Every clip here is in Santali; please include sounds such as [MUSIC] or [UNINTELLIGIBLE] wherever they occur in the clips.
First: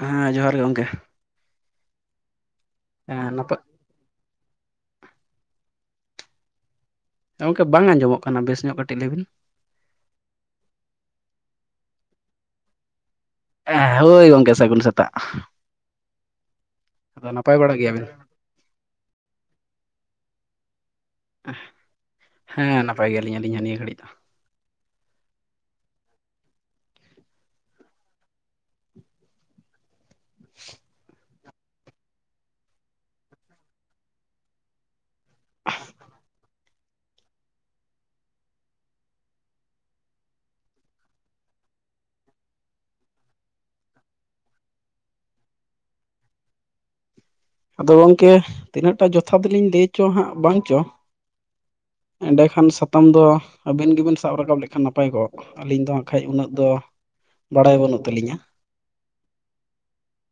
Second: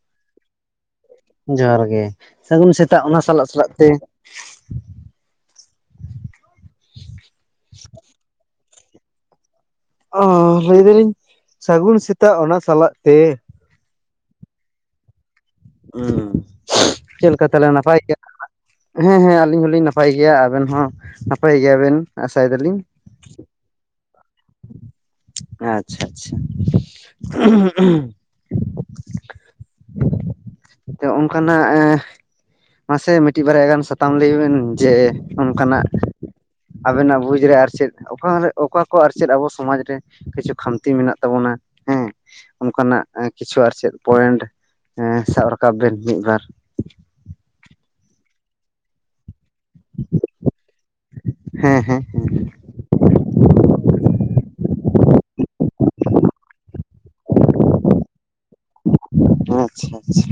ᱦᱮᱸ ᱡᱚᱦᱟᱨ ᱜᱮ ᱜᱚᱝᱠᱮ᱾ ᱡᱚᱦᱟᱨ ᱜᱮ ᱥᱟᱜᱩᱱ ᱥᱮᱛᱟᱜ ᱚᱱᱟ ᱦᱮᱸ ᱥᱟᱞᱟᱜ ᱱᱟᱯᱟᱭ ᱥᱟᱞᱟᱜ ᱛᱮ᱾ ᱦᱮᱸ ᱜᱚᱝᱠᱮ ᱵᱟᱝ ᱟᱸᱡᱚᱢᱚᱜ ᱠᱟᱱᱟ ᱵᱮᱥ ᱧᱚᱜ ᱠᱟᱴᱤᱡ ᱞᱟᱹᱭᱵᱤᱱ᱾ ᱚᱦᱚᱦᱚ ᱞᱟᱹᱭ ᱫᱟᱞᱤᱧ ᱥᱟᱜᱩᱱ ᱥᱮᱛᱟᱜ ᱚᱱᱟ ᱥᱟᱞᱟᱜ ᱛᱮ᱾ ᱦᱮᱸᱦᱮᱸ ᱦᱳᱭ ᱜᱚᱝᱠᱮ ᱥᱟᱹᱜᱩᱱ ᱥᱮᱛᱟᱜ᱾ ᱦᱩᱸ ᱟᱫᱚ ᱪᱮᱫ ᱞᱮᱠᱟ ᱛᱟᱞᱮ ᱵᱟᱲᱟ ᱱᱟᱯᱟᱭ ᱜᱮᱭᱟᱵᱤᱱ ᱜᱮᱭᱟ [UNINTELLIGIBLE] ᱦᱮᱸ ᱦᱮᱸ ᱟᱞᱤᱧ ᱦᱩᱞᱤᱧ ᱱᱟᱯᱟᱭ ᱜᱮᱭᱟ, ᱟᱵᱮᱱ ᱦᱚᱸ ᱱᱟᱯᱟᱭ ᱜᱮᱭᱟᱵᱮᱱ ᱟᱥᱟᱭ ᱦᱮᱸ ᱫᱟᱞᱤᱧ᱾ ᱱᱟᱯᱟᱭ ᱜᱮᱭᱟᱞᱤᱧ ᱟᱞᱤᱧ ᱦᱚᱸ ᱱᱤᱭᱟᱹ ᱜᱷᱟᱹᱲᱤᱡ ᱫᱚ᱾ ᱟᱪᱪᱷᱟ ᱟᱪᱪᱷᱟ [UNINTELLIGIBLE] [UNINTELLIGIBLE] ᱚᱱᱠᱟᱱᱟᱜ ᱮᱸ ᱢᱟᱥᱮ ᱢᱤᱫᱴᱤᱡ ᱵᱟᱨᱭᱟ ᱜᱟᱱ ᱥᱟᱛᱟᱢ ᱞᱟᱹᱭ ᱵᱤᱱ ᱡᱮ ᱚᱱᱠᱟᱱᱟᱜ ᱟᱵᱮᱱᱟᱜ ᱵᱩᱡᱽ ᱨᱮ ᱟᱨ ᱪᱮᱫ ᱚᱠᱟᱨᱮ ᱚᱠᱟ ᱠᱚ ᱟᱨ ᱪᱮᱫ ᱟᱵᱚ ᱥᱚᱢᱟᱡᱽ ᱨᱮ ᱠᱤᱪᱷᱩ ᱠᱷᱟᱢᱛᱤ ᱢᱮᱱᱟᱜ ᱛᱟᱵᱚᱱᱟ ᱦᱮᱸ᱾ ᱚᱱᱠᱟᱱᱟᱜ ᱮᱸ ᱠᱤᱪᱷᱩ ᱟᱨ ᱪᱮᱫ ᱯᱚᱭᱮᱱᱴ ᱮᱸ ᱥᱟᱵ ᱨᱟᱠᱟᱵ ᱵᱮᱱ ᱢᱤᱫᱵᱟᱨ᱾ ᱟᱫᱚ ᱜᱚᱝᱠᱮ ᱛᱤᱱᱟᱹᱜᱴᱟ ᱡᱚᱛᱷᱟᱛᱚᱞᱤᱧ ᱞᱟᱹᱭᱪᱚ ᱦᱟᱸᱜ ᱵᱟᱝᱪᱚ᱾ ᱦᱮᱸ ᱦᱮᱸ᱾ ᱦᱮᱸ ᱮᱸᱰᱮᱠᱷᱟᱱ ᱥᱟᱛᱟᱢ ᱫᱚ ᱟᱹᱵᱤᱱ ᱜᱤᱵᱤᱱ ᱥᱟᱵ ᱨᱟᱠᱟᱵ ᱞᱮᱠᱷᱟᱱ ᱱᱟᱯᱟᱭ ᱠᱚᱜᱼᱟ ᱛᱚ᱾ ᱟᱹᱞᱤᱧ ᱫᱚ ᱦᱟᱸᱜ ᱠᱷᱟᱡ ᱩᱱᱟᱹᱜ ᱫᱚ ᱵᱟᱲᱟᱭ ᱵᱟᱹᱱᱩᱜ ᱛᱟᱹᱞᱤᱧᱟ᱾ ᱟᱪᱪᱷᱟ ᱟᱪᱪᱷᱟ᱾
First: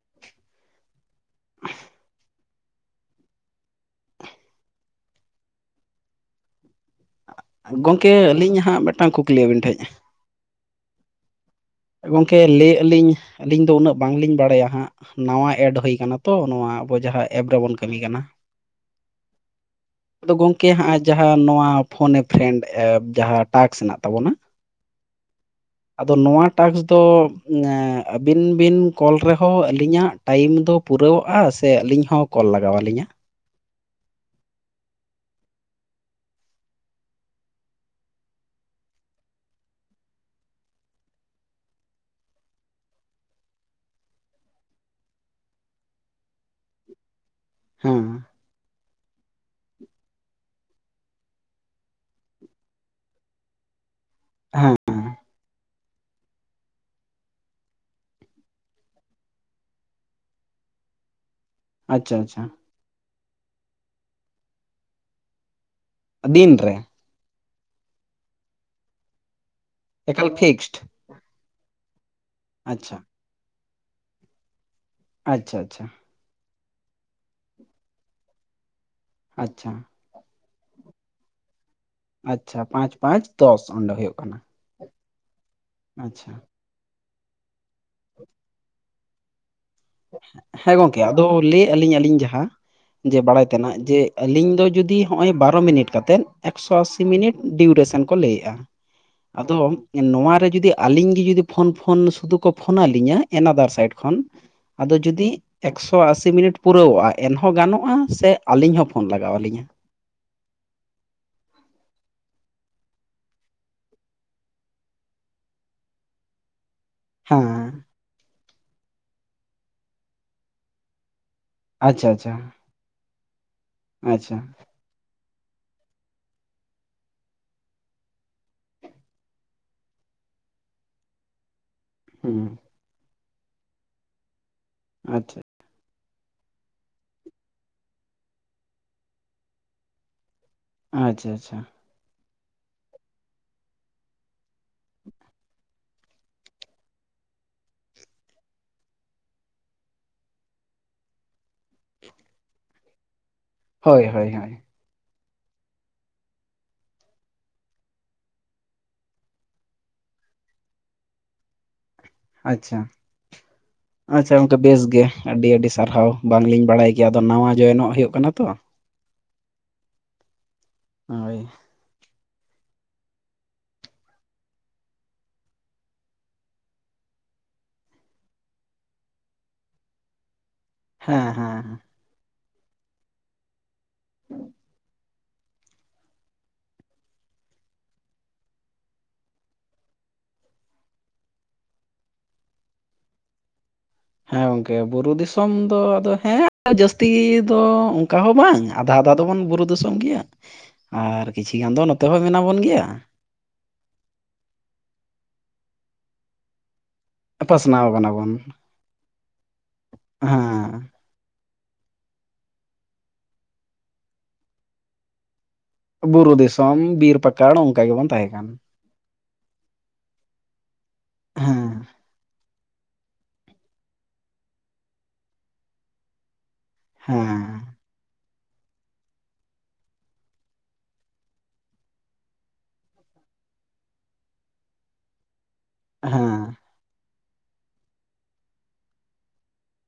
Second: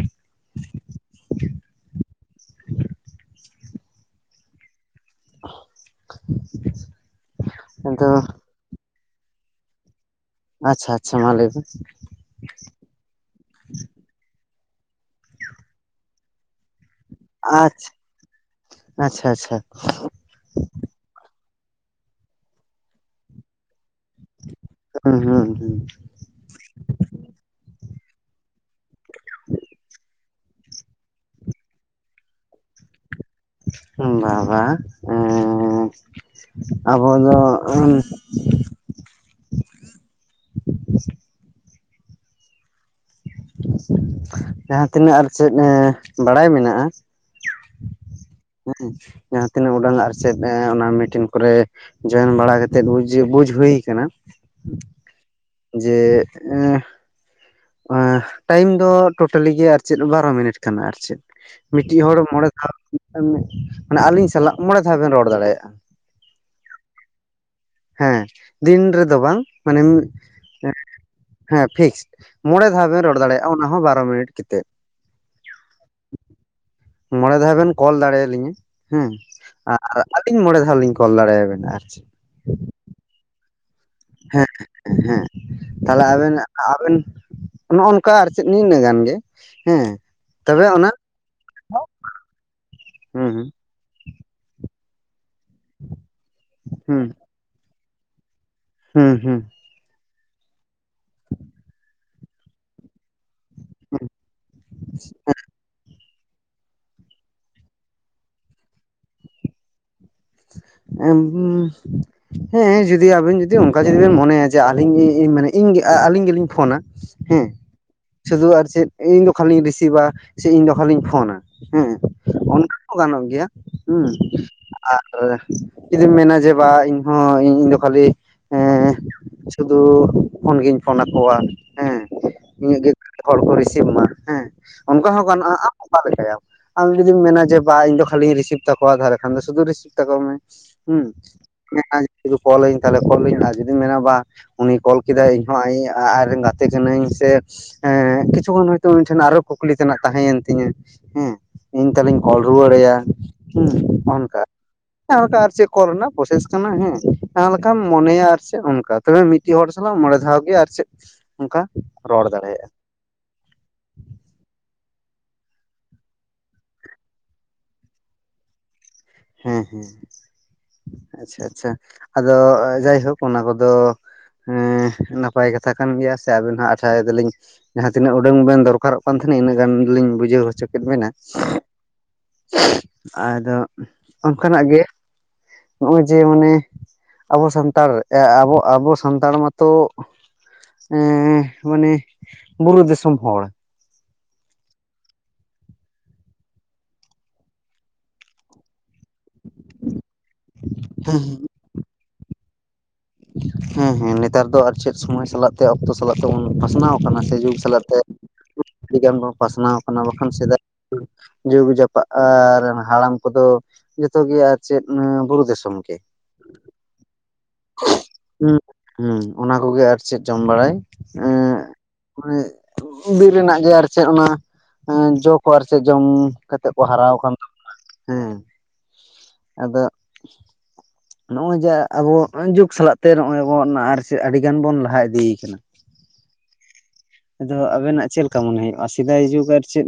[UNINTELLIGIBLE] ᱟᱫᱚ ᱜᱚᱝᱠᱮ ᱟᱹᱞᱤᱧ ᱦᱟᱸᱜ ᱢᱤᱫᱴᱟᱝ ᱠᱩᱠᱞᱤ ᱟᱹᱵᱤᱱ ᱴᱷᱮᱡ᱾ ᱟᱪᱪᱷᱟ ᱟᱪᱪᱷᱟ, ᱢᱟ ᱞᱟᱹᱭᱵᱤᱱ᱾ ᱜᱚᱝᱠᱮ ᱞᱟᱹᱭᱮᱜ ᱟᱹᱞᱤᱧ, ᱟᱹᱞᱤᱧ ᱫᱚ ᱩᱱᱟᱹᱜ ᱵᱟᱝᱞᱤᱧ ᱵᱟᱲᱟᱭᱟ ᱦᱟᱸᱜ᱾ ᱱᱟᱣᱟ ᱮᱰ ᱦᱩᱭ ᱠᱟᱱᱟ ᱛᱚ ᱱᱚᱣᱟ ᱟᱵᱚ ᱡᱟᱦᱟᱡ ᱟᱪᱪᱷᱟ, ᱟᱪᱪᱷᱟ ᱟᱪᱪᱷᱟ ᱟᱪᱪᱷᱟ᱾ ᱟᱫᱚ ᱜᱚᱢᱠᱮ ᱦᱟᱸᱜ ᱡᱟᱦᱟᱸ ᱱᱚᱣᱟ ᱯᱷᱳᱱ ᱮ ᱯᱷᱨᱮᱱᱰ ᱮᱯ ᱡᱟᱦᱟᱸ ᱴᱟᱠᱥ ᱦᱮᱱᱟᱜ ᱛᱟᱵᱚᱱᱟ᱾ ᱦᱩᱸ ᱦᱩᱸ ᱦᱩᱸ᱾ ᱛᱚ ᱱᱚᱣᱟ ᱴᱟᱠᱥ ᱫᱚ ᱮᱸ ᱟᱹᱵᱤᱱ ᱵᱤᱱ ᱠᱚᱞ ᱨᱮᱦᱚᱸ ᱟᱹᱞᱤᱧᱟᱜ ᱴᱟᱭᱤᱢ ᱫᱚ ᱯᱩᱨᱟᱹᱣᱚᱜᱼᱟ, ᱥᱮ ᱟᱹᱞᱤᱧ ᱦᱚᱸ ᱠᱚᱞ ᱞᱟᱜᱟᱣ ᱟᱹᱞᱤᱧᱟ? ᱦᱩᱸ ᱵᱟᱝ ᱵᱟᱝ ᱮᱸ। ᱟᱵᱚ ᱫᱚ ᱡᱟᱦᱟᱸᱛᱤᱱᱟᱹᱜ ᱟᱨ ᱪᱮᱫ ᱮᱸ ᱵᱟᱲᱟᱭ ᱢᱮᱱᱟᱜᱼᱟ। ᱦᱮᱸ ᱦᱮᱸ᱾ ᱡᱟᱦᱟᱸ ᱛᱤᱱᱟᱹᱜ ᱩᱰᱟᱹᱝ ᱟᱨᱪᱮᱫ ᱮᱸ ᱚᱱᱟ ᱢᱤᱴᱤᱱ ᱠᱚᱨᱮ ᱡᱚᱭᱮᱱ ᱵᱟᱲᱟ ᱠᱟᱛᱮᱜ ᱵᱩᱡᱷᱟᱹᱣ ᱵᱩᱡ ᱦᱩᱭ ᱠᱟᱱᱟ᱾ ᱦᱮᱸ ᱡᱮ ᱮᱸ ᱮᱸ ᱴᱟᱭᱤᱢ ᱫᱚ ᱴᱳᱴᱟᱞᱤ ᱜᱮ ᱟᱨ ᱪᱮᱫ ᱵᱟᱨᱚ ᱢᱤᱱᱤᱴ ᱠᱟᱱᱟ ᱟᱨ ᱪᱮᱫ᱾ ᱢᱤᱫᱴᱤᱡ ᱟᱪᱪᱷᱟ ᱦᱚᱲ ᱟᱪᱪᱷᱟ ᱢᱚᱸᱬᱮ ᱫᱷᱟᱣ, ᱢᱟᱱᱮ ᱟᱞᱤᱧ ᱥᱟᱞᱟᱜ ᱢᱚᱸᱬᱮ ᱫᱷᱟᱣ ᱵᱮᱱ ᱨᱚᱲ ᱫᱟᱲᱮᱭᱟᱜᱼᱟ᱾ ᱫᱤᱱᱨᱮ᱾ ᱦᱮᱸ ᱫᱤᱱ ᱨᱮᱫᱚ ᱵᱟᱝ ᱢᱟᱱᱮ ᱮᱠᱟᱞ ᱯᱷᱤᱠᱥᱰ [UNINTELLIGIBLE] ᱦᱮᱸ ᱯᱷᱤᱠᱥᱰ᱾ ᱯᱮ ᱫᱷᱟᱣ ᱟᱪᱪᱷᱟ ᱵᱮᱱ ᱨᱚᱲ ᱫᱟᱲᱮᱭᱟᱜᱼᱟ ᱚᱱᱟ ᱦᱚᱸ ᱵᱟᱨᱚ ᱢᱤᱱᱤᱴ ᱠᱮᱛᱮᱫ᱾ ᱟᱪᱪᱷᱟ ᱟᱪᱪᱷᱟ᱾ ᱢᱚᱸᱬᱮ ᱫᱷᱟᱣ ᱵᱮᱱ ᱠᱚᱞ ᱫᱟᱲᱮᱭᱟᱞᱤᱧᱟ ᱦᱮᱸ ᱟᱪᱪᱷᱟ ᱟᱨ ᱟᱹᱞᱤᱧ ᱢᱚᱸᱬᱮ ᱫᱷᱟᱣ ᱞᱤᱧ ᱠᱚᱞ ᱫᱟᱲᱮᱭᱟᱵᱮᱱᱟ ᱟᱨ ᱪᱤᱫ᱾ ᱟᱪᱪᱷᱟ, ᱯᱟᱸᱪ ᱯᱟᱸᱪ ᱫᱚᱥ ᱚᱸᱰᱮ ᱦᱳᱭᱳᱜ ᱠᱟᱱᱟ᱾ ᱦᱮᱸ ᱦᱮᱸ ᱛᱟᱦᱚᱞᱮ ᱟᱪᱪᱷᱟ ᱟᱵᱮᱱ ᱟᱵᱮᱱ ᱱᱚᱜ ᱱᱚᱝᱠᱟ ᱟᱨ ᱪᱮᱫ ᱱᱤᱱᱟᱹᱜ ᱜᱟᱱ ᱜᱮ᱾ ᱦᱮᱸ ᱛᱚᱵᱮ ᱦᱮᱸ ᱚᱱᱟ ᱜᱚᱝᱠᱮ ᱟᱫᱚ ᱞᱟᱹᱭᱮᱫᱼᱟ ᱞᱤᱧ ᱟᱹᱞᱤᱧ ᱡᱟᱦᱟᱸ ᱡᱮ ᱦᱩᱸ ᱵᱟᱲᱟᱭ ᱛᱮᱱᱟᱜ ᱡᱮ ᱟᱞᱤᱧ ᱫᱚ ᱡᱩᱫᱤ ᱦᱚᱜᱼᱚᱭ ᱵᱟᱨᱚ ᱢᱤᱱᱤᱴ ᱠᱟᱛᱮᱫ ᱮᱠᱥᱚ ᱟᱥᱤ ᱦᱩᱸ ᱢᱤᱱᱤᱴ ᱰᱤᱭᱩᱨᱮᱥᱚᱱ ᱠᱚ ᱞᱟᱹᱭᱮᱫᱼᱟ᱾ ᱦᱩᱸ ᱦᱩᱸ ᱟᱫᱚ ᱱᱚᱣᱟᱨᱮ ᱡᱩᱫᱤ ᱟᱹᱞᱤᱧ ᱜᱮ ᱡᱩᱫᱤ ᱯᱷᱳᱱ ᱯᱷᱳᱱ ᱥᱩᱫᱩ ᱠᱚ ᱯᱷᱳᱱᱟᱞᱤᱧᱟ᱾ ᱮᱱᱟᱫᱟᱨ ᱥᱟᱭᱤᱰ ᱠᱷᱚᱱ ᱟᱫᱚ ᱡᱩᱫᱤ ᱮᱠᱥ ᱥᱷᱚ ᱟᱥᱤ ᱢᱤᱱᱤᱴ ᱯᱩᱨᱟᱹᱚᱜᱼᱟ ᱮᱱᱦᱚᱸ ᱜᱟᱱᱚᱜᱼᱟ ᱥᱮ ᱟᱹᱞᱤᱧ ᱦᱚᱸ ᱯᱷᱳᱱ ᱞᱟᱜᱟᱣ ᱞᱤᱧᱟᱹ? ᱮᱢ ᱦᱩᱸ ᱦᱮᱸ ᱡᱩᱫᱤ ᱟᱵᱮᱱ ᱡᱩᱫᱤ ᱚᱱᱠᱟ ᱡᱩᱫᱤ ᱵᱮᱱ ᱢᱚᱱᱮᱭᱟ ᱡᱮ ᱟᱞᱤᱧ ᱤᱧ ᱟᱹᱞᱤᱧ ᱜᱮᱞᱤᱧ ᱯᱷᱳᱱᱟ᱾ ᱦᱮᱸ ᱥᱩᱫᱩ ᱟᱨ ᱪᱮᱫ ᱤᱧ ᱫᱚ ᱠᱷᱟᱱᱞᱤᱧ ᱨᱤᱥᱤᱵᱷᱟ ᱥᱮ ᱤᱧ ᱫᱚ ᱠᱷᱟᱱᱤᱧ ᱯᱷᱳᱱᱟ᱾ ᱦᱮᱸ ᱟᱪᱪᱷᱟ ᱟᱪᱪᱷᱟ ᱚᱱᱠᱟ ᱦᱚᱸ ᱜᱟᱱᱚᱜ ᱜᱮᱭᱟ ᱦᱮᱸ᱾ ᱟᱪᱪᱷᱟ ᱟᱨ ᱡᱩᱫᱤᱢ ᱢᱮᱱᱟ ᱡᱮ ᱵᱟ ᱤᱧᱦᱚᱸ ᱤᱧ ᱫᱚ ᱠᱷᱟᱹᱞᱤ ᱮ ᱥᱩᱫᱩ ᱯᱷᱚᱱᱜᱤᱧ ᱯᱷᱳᱱ ᱟᱠᱚᱣᱟ ᱦᱮᱸ᱾ ᱦᱩᱸ ᱤᱧᱟᱹᱜ ᱜᱮ ᱦᱚᱲ ᱠᱚ ᱨᱤᱥᱤᱵᱷᱢᱟ ᱦᱮᱸ ᱚᱱᱠᱟ ᱦᱚᱸ ᱟᱪᱪᱷᱟ ᱜᱟᱱᱚᱜᱼᱟ᱾ ᱚᱠᱟ ᱞᱮᱠᱟᱭᱟᱢ ᱟᱢ ᱡᱩᱫᱤᱢ ᱢᱮᱱᱟ ᱡᱮ ᱵᱟᱝ ᱤᱧ ᱫᱚ ᱠᱷᱟᱹᱞᱤᱧ ᱨᱤᱥᱤᱵᱷ ᱛᱟᱠᱚᱣᱟ ᱛᱟᱦᱚᱞᱮ ᱠᱷᱟᱱ ᱫᱚ ᱥᱩᱫᱩ ᱨᱤᱥᱤᱵᱷ ᱛᱟᱠᱚ ᱢᱮ ᱦᱩᱸ ᱟᱪᱪᱷᱟ ᱟᱪᱪᱷᱟ [UNINTELLIGIBLE] ᱠᱚᱞ ᱟᱹᱧ ᱛᱟᱦᱮ ᱠᱚᱞ ᱟᱹᱧ ᱡᱩᱫᱤᱢ ᱢᱮᱱᱟ ᱵᱟ ᱩᱱᱤ ᱠᱚᱞ ᱠᱮᱫᱟᱭ ᱤᱧᱦᱚᱸ [UNINTELLIGIBLE] ᱟᱡᱨᱮᱱ ᱜᱟᱛᱮ ᱠᱟᱹᱱᱟᱹᱧ ᱥᱮ ᱦᱮᱸ ᱠᱤᱪᱷᱩ ᱜᱟᱱ ᱦᱚᱭᱛᱳ ᱤᱧ ᱴᱷᱮᱱ ᱟᱨᱚ ᱠᱩᱠᱞᱤ ᱛᱮᱱᱟᱜ ᱛᱟᱦᱮᱸᱭᱮᱱ ᱛᱤᱧᱟᱹ᱾ ᱦᱮᱸ ᱤᱧ ᱛᱟᱦᱚᱞᱮᱧ ᱠᱚᱞ ᱨᱩᱣᱟᱹᱲ ᱟᱭᱟ ᱦᱮᱸ ᱦᱳᱭ ᱦᱳᱭ ᱚᱱᱠᱟ᱾ ᱦᱳᱭ ᱡᱟᱸᱦᱟᱞᱮᱠᱟ ᱟᱨ ᱪᱮᱫ ᱠᱚᱞ ᱨᱮᱱᱟᱜ ᱯᱨᱚᱥᱮᱥ ᱠᱟᱱᱟ ᱦᱮᱸ ᱡᱟᱦᱟᱸ ᱞᱮᱠᱟᱢ ᱢᱚᱱᱮᱭᱟ ᱟᱨ ᱪᱮᱫ ᱚᱱᱠᱟ᱾ ᱛᱚᱵᱮ ᱢᱤᱫᱴᱤᱡ ᱦᱚᱲ ᱥᱟᱞᱟᱜ ᱢᱚᱬᱮ ᱫᱷᱟᱣ ᱜᱮ ᱟᱨ ᱪᱮᱫ ᱚᱱᱠᱟ ᱨᱚᱲ ᱫᱟᱲᱮᱭᱟᱜᱼᱟ᱾ ᱟᱪᱪᱷᱟ ᱟᱪᱪᱷᱟ ᱜᱚᱝᱠᱟᱮ ᱵᱮᱥ ᱜᱮ ᱟᱹᱰᱤ ᱟᱹᱰᱤ ᱥᱟᱨᱦᱟᱣ ᱵᱟᱝᱞᱤᱧ ᱵᱟᱲᱟᱭ ᱜᱮᱭᱟ ᱟᱫᱚ ᱱᱟᱣᱟ ᱡᱚᱭᱮᱱᱚᱜ ᱦᱩᱭᱩᱜ ᱠᱟᱱᱟ ᱛᱚ᱾ ᱦᱮᱸ ᱦᱮᱸ ᱦᱳᱭ ᱟᱪᱪᱷᱟ ᱟᱪᱪᱷᱟ ᱟᱫᱚ ᱡᱟᱭᱦᱳᱠ ᱚᱱᱟ ᱠᱚᱫᱚ ᱮᱸ ᱱᱟᱯᱟᱭ ᱠᱟᱛᱷᱟ ᱠᱟᱱ ᱜᱮᱭᱟ ᱥᱮ ᱟᱵᱮᱱ ᱦᱟᱜ ᱟᱥᱟᱭ ᱫᱟᱞᱤᱧ᱾ ᱡᱟᱦᱟᱸ ᱛᱤᱱᱟᱹᱜ ᱦᱩᱰᱟᱹᱝ ᱵᱮᱱ ᱫᱚᱨᱠᱟᱨᱚᱜ ᱠᱟᱱ ᱛᱟᱸᱦᱮᱱᱟ ᱤᱱᱟᱹᱜ ᱜᱟᱱ ᱫᱚᱞᱤᱧ ᱵᱩᱡᱷᱟᱹᱣ ᱦᱚᱪᱚ ᱠᱮᱫ ᱢᱮᱱᱟ ᱦᱮᱸ ᱦᱮᱸ ᱟᱫᱚ ᱚᱱᱠᱟᱱᱟᱜ ᱜᱮ ᱱᱚᱜᱼᱚᱭ ᱡᱮ ᱚᱱᱮ ᱟᱵᱚ ᱥᱟᱱᱛᱟᱲ ᱟᱵᱚ ᱟᱵᱚ ᱥᱟᱱᱛᱟᱲ ᱢᱟᱛᱚ᱾ ᱮᱸ ᱢᱟᱱᱮ ᱵᱩᱨᱩ ᱫᱤᱥᱚᱢ ᱦᱚᱲ᱾ ᱦᱮᱸ ᱜᱚᱝᱠᱮ ᱵᱩᱨᱩ ᱫᱤᱥᱚᱢ ᱫᱚ ᱟᱫᱚ ᱦᱮᱸ ᱡᱟᱹᱥᱛᱤ ᱫᱚ ᱚᱱᱠᱟ ᱦᱚᱸ ᱵᱟᱝᱟ᱾ ᱟᱫᱷᱟ ᱟᱫᱷᱟ ᱫᱚᱵᱚᱱ ᱵᱩᱨᱩ ᱫᱤᱥᱚᱢ ᱜᱮᱭᱟ᱾ [INAUDIBLE] ᱟᱨ ᱠᱤᱪᱷᱤ ᱜᱟᱱ ᱫᱚ ᱱᱚᱛᱮ ᱦᱚᱸ ᱢᱮᱱᱟᱜ ᱵᱚᱱ ᱜᱮᱭᱟ᱾ ᱦᱮᱸ ᱦᱮᱸ ᱱᱮᱛᱟᱨ ᱫᱚ ᱟᱨ ᱪᱮᱫ ᱥᱚᱢᱚᱭ ᱥᱟᱞᱟᱜ ᱛᱮ ᱚᱠᱛᱚ ᱥᱟᱞᱟᱜ ᱛᱮᱵᱚᱱ ᱯᱟᱥᱱᱟᱣ᱾ ᱚᱱᱟ ᱥᱮ ᱡᱩᱜᱽ ᱥᱟᱞᱟᱜ ᱯᱟᱥᱱᱟᱣ ᱛᱮ ᱠᱟᱱᱟ ᱵᱚᱱ ᱟᱹᱰᱤᱜᱟᱱ ᱵᱚᱱ ᱯᱟᱥᱱᱟᱣ ᱟᱠᱟᱱᱟ ᱵᱟᱠᱷᱟᱱ ᱥᱮᱫᱟᱭ ᱦᱮᱸ ᱡᱩᱜᱽ ᱡᱟᱯᱟᱜ ᱟᱨ ᱦᱟᱲᱟᱢ ᱠᱚᱫᱚ ᱡᱚᱛᱚ ᱜᱮ ᱟᱨ ᱪᱮᱫ ᱵᱩᱨᱩ ᱫᱤᱥᱚᱢ ᱜᱮ᱾ ᱵᱩᱨᱩ ᱫᱤᱥᱚᱢ ᱵᱤᱨ ᱯᱟᱠᱟᱲ ᱚᱱᱠᱟ ᱜᱮᱵᱚᱱ ᱛᱟᱦᱮᱸ ᱠᱟᱱᱟ᱾ ᱦᱮᱸ ᱚᱱᱟ ᱠᱚᱜᱮ ᱟᱨ ᱪᱮᱫ ᱡᱚᱢ ᱵᱟᱲᱟᱭ ᱮᱸ ᱦᱮᱸ ᱵᱤᱨ ᱨᱮᱱᱟᱜ ᱜᱮ ᱟᱨ ᱪᱮᱫ ᱚᱱᱟ ᱡᱚ ᱠᱚ ᱟᱨ ᱪᱮᱫ ᱡᱚᱢ ᱠᱟᱛᱮᱜ ᱠᱚ ᱦᱟᱨᱟ ᱦᱮᱸ ᱟᱠᱟᱱ ᱛᱟᱵᱚᱱᱟ ᱦᱮᱸ ᱟᱫᱚ ᱱᱚᱜᱼᱚᱭ ᱡᱮ ᱟᱵᱚ ᱡᱩᱜ ᱥᱟᱞᱟᱜ ᱛᱮ ᱱᱚᱜᱼᱚᱭ ᱵᱚᱱ ᱟᱨ ᱟᱹᱰᱤ ᱜᱟᱱ ᱵᱚᱱ ᱞᱟᱦᱟ ᱤᱫᱤᱭ ᱠᱟᱱᱟ᱾ ᱦᱮᱸ ᱟᱫᱚ ᱟᱵᱮᱱᱟᱜ ᱪᱮᱫ ᱞᱮᱠᱟ ᱢᱚᱱᱮ ᱦᱩᱭᱩᱜᱼᱟ ᱥᱮᱫᱟᱭ ᱡᱩᱜᱽ ᱟᱨ ᱪᱮᱫ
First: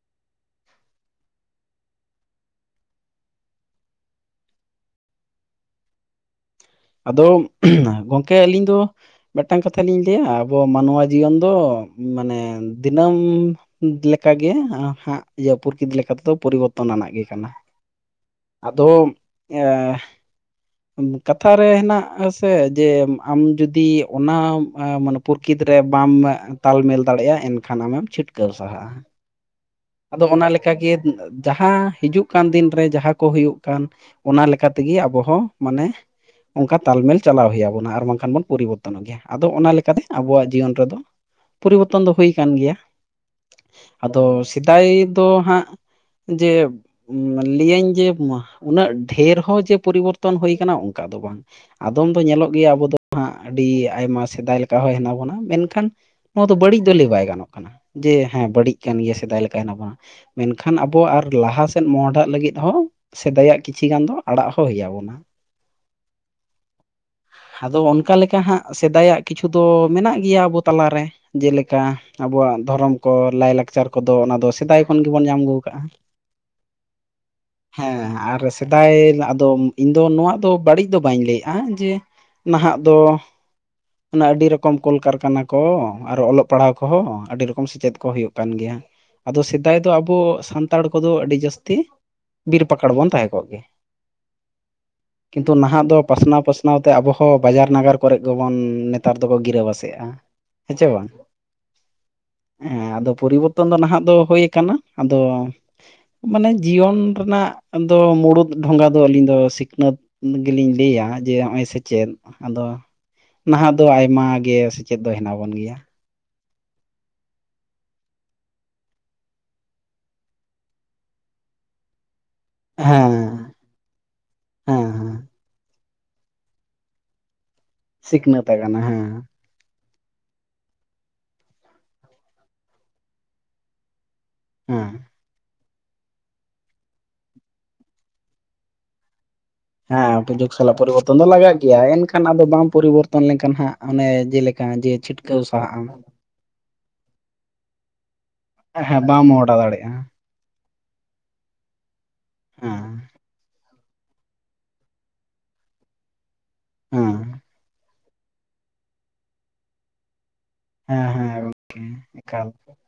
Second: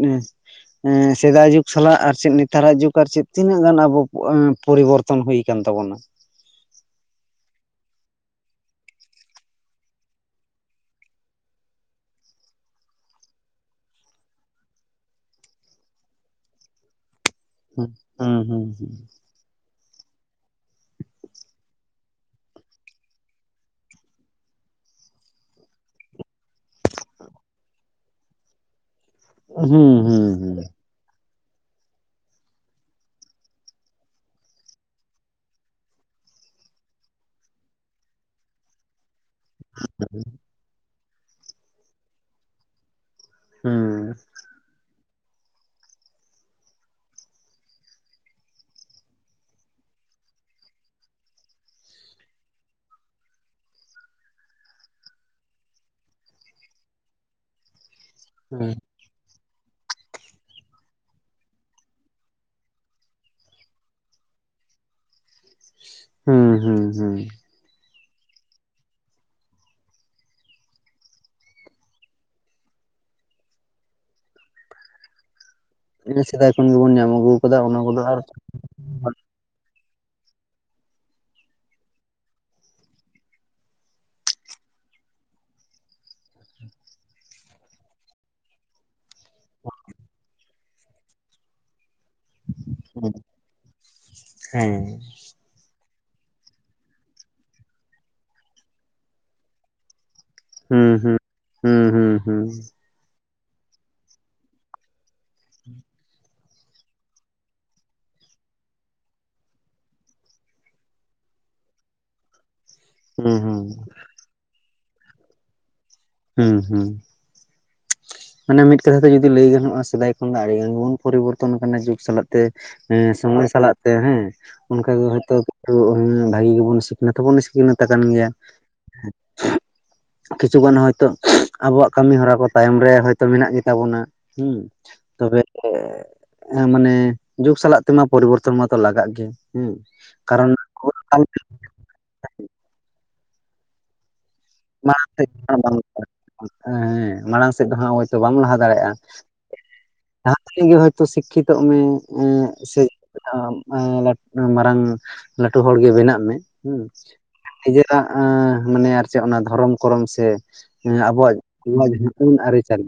ᱮᱸ ᱥᱮᱫᱟᱭ ᱡᱩᱜᱽ ᱥᱟᱞᱟᱜ ᱟᱨ ᱪᱮᱫ ᱱᱮᱛᱟᱨᱟᱜ ᱡᱩᱜᱽ ᱟᱨ ᱪᱮᱫ ᱛᱤᱱᱟᱹᱜ ᱜᱟᱱ ᱟᱵᱚ ᱯᱚᱨᱤᱵᱚᱨᱛ ᱛᱚᱱ ᱦᱩᱭ ᱟᱠᱟᱱ ᱛᱟᱵᱚᱱᱟ ᱾ ᱟᱫᱚ ᱜᱚᱝᱠᱮ ᱟᱹᱞᱤᱧ ᱫᱚ ᱢᱤᱫᱴᱟᱝ ᱠᱟᱛᱷᱟ ᱞᱤᱧ ᱞᱟᱹᱭᱟ ᱟᱵᱚ ᱢᱟᱱᱣᱟ ᱡᱤᱭᱚᱱ ᱫᱚ ᱢᱟᱱᱮ ᱫᱤᱱᱟᱹᱢ ᱞᱮᱠᱟᱜᱮ ᱦᱟᱸᱜ ᱤᱭᱟᱹ ᱯᱨᱚᱠᱤᱛ ᱞᱮᱠᱟᱛᱮᱫᱚ ᱯᱚᱨᱤᱵᱚᱨᱛᱚᱱ ᱟᱱᱟᱜ ᱜᱮ ᱠᱟᱱᱟ ᱾ ᱦᱩᱸ ᱾ ᱟᱫᱚ ᱮᱸ ᱠᱟᱛᱷᱟ ᱨᱮ ᱦᱮᱱᱟᱜ ᱟᱥᱮ ᱡᱮ ᱟᱢ ᱡᱩᱫᱤ ᱚᱱᱟ ᱮ ᱢᱟᱱᱮ ᱯᱨᱚᱠᱤᱛ ᱨᱮ ᱵᱟᱢ ᱛᱟᱞᱢᱮᱞ ᱫᱟᱲᱮᱭᱟᱜᱼᱟ ᱮᱱᱠᱷᱟᱱ ᱟᱢᱮᱢ ᱪᱷᱤᱴᱠᱟᱹᱨ ᱥᱟᱦᱟᱜᱼᱟ ᱾ ᱦᱩᱸ ᱾ ᱟᱫᱚ ᱚᱱᱟ ᱞᱮᱠᱟᱜᱮ ᱡᱟᱦᱟᱸ ᱦᱤᱡᱩᱜ ᱠᱟᱱ ᱫᱤᱱᱨᱮ ᱡᱟᱦᱟᱸ ᱠᱚ ᱦᱩᱭᱩᱜ ᱠᱟᱱ ᱚᱱᱟ ᱞᱮᱠᱟ ᱛᱮᱜᱮ ᱟᱵᱚ ᱦᱚᱸ ᱢᱟᱱᱮ ᱚᱝᱠᱟ ᱛᱟᱞᱢᱮᱞ ᱪᱟᱞᱟᱣ ᱦᱩᱭ ᱟᱵᱚᱱᱟ ᱟᱨ ᱵᱟᱝᱠᱷᱟᱱ ᱵᱚᱱ ᱯᱚᱨᱤᱵᱚ ᱛᱚᱱᱚᱜ ᱜᱮᱭᱟ, ᱟᱫᱚ ᱚᱱᱟ ᱞᱮᱠᱟᱛᱮ ᱟᱵᱚᱣᱟᱜ ᱡᱤᱭᱚᱱ ᱨᱮᱫᱚ ᱯᱚᱨᱤᱵᱚᱨᱛᱚᱱ ᱫᱚ ᱦᱩᱭ ᱠᱟᱱ ᱜᱮᱭᱟ ᱦᱩᱸ ᱾ ᱟᱫᱚ ᱥᱮᱫᱟᱭ ᱫᱚ ᱦᱟᱸᱜ ᱡᱮ ᱞᱮᱭᱟᱹᱧ ᱡᱮ ᱢᱟᱦ ᱩᱱᱟᱹᱜ ᱰᱷᱮᱨ ᱦᱚᱸ ᱡᱮ ᱯᱚᱨᱤᱵᱚᱨᱛᱚᱱ ᱦᱩᱭ ᱠᱟᱱᱟ ᱚᱝᱠᱟ ᱫᱚ ᱵᱟᱝ ᱾ ᱟᱫᱚᱢ ᱫᱚ ᱧᱮᱞᱚᱜ ᱜᱮᱭᱟ ᱟᱵᱚ ᱫᱚ ᱦᱟᱸᱜ ᱟᱹᱰᱤ ᱟᱭᱢᱟ ᱥᱮᱫᱟᱭ ᱞᱮᱠᱟ ᱦᱚᱸ ᱦᱮᱱᱟᱜ ᱵᱚᱱᱟ, ᱢᱮᱱᱠᱷᱟᱱ ᱱᱚᱣᱟ ᱫᱚ ᱵᱟᱹᱲᱤᱡ ᱫᱚ ᱞᱟᱹᱭ ᱵᱟᱭ ᱜᱟᱱᱚᱜ ᱠᱟᱱᱟ, ᱡᱮ ᱦᱮᱸ ᱵᱟᱹᱲᱤᱡ ᱦᱩᱸ ᱠᱟᱱ ᱜᱮᱭᱟ ᱥᱮᱫᱟᱭ ᱞᱮ ᱛᱟᱦᱮᱸᱱᱟ ᱢᱟ ᱢᱮᱱᱠᱷᱟᱱ ᱟᱵᱚ ᱟᱨ ᱞᱟᱦᱟ ᱥᱮᱫ ᱢᱚᱦᱰᱟᱜ ᱞᱟᱹᱜᱤᱫ ᱦᱚᱸ ᱥᱮᱫᱟᱭᱟᱜ ᱠᱤᱪᱷᱤ ᱜᱟᱱ ᱫᱚ ᱟᱲᱟᱜ ᱦᱚᱸ ᱦᱩᱭ ᱟᱵᱚᱱᱟ ᱾ ᱦᱩᱸ ᱦᱩᱸ ᱦᱩᱸ ᱾ ᱟᱫᱚ ᱚᱱᱠᱟ ᱞᱮᱠᱟ ᱦᱟᱸᱜ ᱥᱮᱫᱟᱭᱟᱜ ᱠᱤᱪᱷᱩ ᱫᱚ ᱢᱮᱱᱟᱜ ᱜᱮᱭᱟ ᱟᱵᱚ ᱛᱟᱞᱟᱨᱮ ᱾ ᱡᱮᱞᱮᱠᱟ ᱟᱵᱚᱣᱟᱜ ᱫᱷᱚᱨᱚᱢ ᱠᱚ ᱞᱟᱭᱼᱞᱟᱠᱪᱟᱨ ᱠᱚᱫᱚ ᱚᱱᱟ ᱫᱚ ᱥᱮᱫᱟᱭ ᱠᱷᱚᱱ ᱜᱮᱵᱚᱱ ᱧᱟᱢ ᱟᱹᱜᱩ ᱠᱟᱜᱼᱟ ᱾ ᱦᱮᱸ ᱥᱮᱫᱟᱭ ᱠᱷᱚᱱ ᱜᱮᱵᱚᱱ ᱧᱟᱢ ᱟᱹᱜᱩ ᱟᱠᱟᱫᱟ ᱚᱱᱟ ᱠᱚᱫᱚ, ᱟᱨ ᱥᱮᱫᱟᱭ ᱟᱫᱚ ᱤᱧ ᱫᱚ ᱱᱚᱣᱟ ᱫᱚ ᱵᱟᱹᱲᱤᱡ ᱫᱚ ᱵᱟᱹᱧ ᱞᱟᱹᱭᱮᱜᱼᱟ ᱡᱮ ᱱᱟᱦᱟᱜ ᱫᱚ ᱚᱱᱟ ᱟᱹᱰᱤ ᱨᱚᱠᱚᱢ ᱠᱚᱞ ᱠᱟᱨᱠᱷᱟᱱᱟ ᱠᱚ ᱟᱨᱚ ᱚᱞᱚᱜ ᱯᱟᱲᱦᱟᱣ ᱠᱚᱦᱚᱸ ᱟᱹᱰᱤ ᱨᱚᱠᱚᱢ ᱥᱮᱪᱮᱫ ᱠᱚ ᱦᱩᱭᱩᱜ ᱠᱟᱱ ᱜᱮᱭᱟ ᱾ ᱟᱫᱚ ᱥᱮᱫᱟᱭ ᱫᱚ ᱟᱵᱚ ᱥᱟᱱᱛᱟᱲ ᱠᱚᱫᱚ ᱟᱹᱰᱤ ᱡᱟᱹᱥᱛᱤ ᱵᱤᱨ ᱯᱟᱠᱟᱲ ᱵᱚᱱ ᱛᱟᱦᱮᱸ ᱠᱚᱜ ᱜᱮᱭᱟ ᱦᱮᱸ ᱾ ᱠᱤᱱᱛᱩ ᱱᱟᱦᱟᱜ ᱫᱚ ᱯᱟᱥᱱᱟᱣ ᱯᱟᱥᱱᱟᱣ ᱛᱮ ᱟᱵᱚ ᱦᱚᱸ ᱵᱟᱡᱟᱨ ᱱᱟᱜᱟᱨ ᱠᱚᱨᱮᱜ ᱜᱮᱵᱚᱱ ᱱᱮᱛᱟᱨ ᱫᱚᱠᱚ ᱜᱤᱨᱟᱹ ᱵᱟᱥᱮᱜ ᱠᱮᱜᱼᱟ, ᱦᱮᱸ ᱪᱮ ᱦᱩᱸ ᱵᱟᱝ! ᱦᱩᱸ ᱦᱩᱸ ᱦᱩᱸ ᱦᱩᱸ ᱮᱸ ᱟᱫᱚ ᱯᱚᱨᱤᱵᱚᱨ ᱛᱚᱱ ᱫᱚ ᱱᱟᱦᱟᱜ ᱫᱚ ᱦᱩᱭ ᱟᱠᱟᱱᱟ, ᱟᱫᱚ ᱢᱟᱱᱮ ᱡᱤᱭᱚᱱ ᱨᱮᱱᱟᱜ ᱫᱚ ᱢᱩᱲᱩᱫ ᱰᱷᱚᱸᱜᱟ ᱫᱚ ᱟᱹᱞᱤᱧ ᱫᱚ ᱥᱤᱠᱷᱱᱟᱹᱛ ᱜᱤᱞᱤᱧ ᱞᱟᱹᱭᱟ ᱡᱮ ᱦᱚᱜᱼᱚᱭ ᱥᱮᱪᱮᱫ, ᱟᱫᱚ ᱦᱩᱸ ᱦᱩᱸ ᱱᱟᱦᱟᱜ ᱫᱚ ᱟᱭᱢᱟ ᱜᱮ ᱥᱮᱪᱮᱫ ᱫᱚ ᱦᱮᱱᱟᱜ ᱵᱚᱱ ᱜᱮᱭᱟ ᱾ ᱦᱩᱸ ᱦᱩᱸ ᱾ ᱢᱟᱱᱮ ᱢᱤᱫ ᱠᱟᱛᱷᱟ ᱛᱮ ᱡᱩᱫᱤ ᱞᱟᱹᱭ ᱜᱟᱱᱚᱜᱼᱟ ᱥᱮᱫᱟᱭ ᱠᱷᱚᱱ ᱫᱚ ᱟᱹᱲᱤᱜᱟᱱ ᱵᱚᱱ ᱯᱚᱨᱤᱵᱚᱨᱛᱚᱱ ᱟᱠᱟᱱᱟ ᱡᱩᱜᱽ ᱥᱟᱞᱟᱜ ᱛᱮ, ᱮᱸ ᱦᱮᱸ ᱥᱚᱢᱚᱭ ᱥᱟᱞᱟᱜ ᱛᱮ ᱦᱮᱸ ᱦᱮᱸ ᱚᱱᱠᱟ ᱜᱮ ᱦᱮᱸ ᱦᱚᱭᱛᱚ ᱠᱤᱪᱷᱩ ᱵᱷᱟᱹᱜᱤ ᱜᱮᱵᱚᱱ ᱥᱤᱠᱷᱱᱟᱹᱛ ᱦᱚᱵᱚᱵ ᱥᱤᱠᱷᱱᱟᱹᱛ ᱛᱟᱠᱟᱱ ᱜᱮᱭᱟ ᱾ ᱥᱤᱠᱷᱱᱟᱹᱛ ᱟᱠᱟᱱᱟ ᱦᱮᱸ ᱠᱤᱪᱷᱩᱜᱟᱱ ᱦᱚᱭᱛᱳ ᱟᱵᱚᱣᱟᱜ ᱠᱟᱹᱢᱤᱦᱚᱨᱟ ᱠᱚ ᱛᱟᱭᱚᱢ ᱨᱮ ᱦᱚᱭᱛᱳ ᱢᱮᱱᱟᱜ ᱜᱮ ᱛᱟᱵᱚᱱᱟ ᱾ ᱦᱩᱸ, ᱦᱮᱸ ᱛᱚᱵᱮ ᱦᱮᱸ, ᱢᱟᱱᱮ ᱡᱩᱜᱽ ᱥᱟᱞᱟᱜ ᱛᱮᱢᱟ ᱯᱚᱨᱤᱵᱚᱨᱛᱚᱱ ᱢᱟᱛᱚ ᱞᱟᱜᱟᱜ ᱜᱮ ᱾ ᱦᱮᱸ ᱡᱩᱜᱽ ᱥᱟᱞᱟᱜ ᱯᱚᱨᱤᱵᱚᱨᱛᱚᱱ ᱫᱚ ᱞᱟᱜᱟᱜ ᱜᱮᱭᱟ, ᱮᱱᱠᱷᱟᱱ ᱟᱫᱚ ᱵᱟᱢ ᱯᱚᱨᱤᱵᱚᱨᱛᱚᱱ ᱞᱮᱱᱠᱷᱟᱱ ᱦᱟᱸᱜ ᱚᱱᱮ ᱡᱮᱞᱮ ᱢᱟᱲᱟᱝ ᱥᱮᱫ ᱦᱟᱸᱜ ᱵᱟᱝ [INAUDIBLE] ᱦᱮᱸ ᱢᱟᱲᱟᱝ ᱥᱮᱫ ᱫᱚ ᱦᱟᱸᱜ ᱦᱳᱭᱛᱚ ᱵᱟᱢ ᱞᱟᱦᱟ ᱫᱟᱲᱮᱭᱟᱜᱼᱟ ᱾ ᱦᱮᱸ ᱵᱟᱢ ᱢᱚᱦᱰᱟ ᱫᱟᱲᱮᱭᱟᱜᱼᱟ ᱾ ᱡᱟᱦᱟᱸ ᱛᱤᱱᱟᱹᱜ ᱜᱮ ᱦᱚᱭᱛᱚ ᱥᱤᱠᱠᱷᱤᱛᱚᱜ ᱢᱮ ᱮᱸ ᱥᱮ ᱦᱮᱸ [UNINTELLIGIBLE] ᱮᱸ ᱞᱟ ᱢᱟᱨᱟᱝ ᱞᱟᱹᱴᱩ ᱦᱚᱲ ᱜᱮ ᱵᱮᱱᱟᱜ ᱢᱮ ᱦᱩᱸ ᱦᱮᱸ ᱮᱜᱮᱨ᱾ [UNINTELLIGIBLE] ᱮᱸ ᱢᱟᱱᱮ ᱟᱨ ᱪᱮᱫ ᱚᱱᱟ ᱫᱷᱚᱨᱚᱢ ᱠᱚᱨᱚᱢ ᱥᱮᱼᱼ ᱦᱮ ᱦᱮᱸ ᱦᱮᱸ ᱟᱵᱚᱣᱟᱜ ᱱᱚᱣᱟ ᱡᱷᱩᱯᱩᱝ ᱮᱠᱟᱞ ᱟᱨᱤᱪᱟᱞᱤ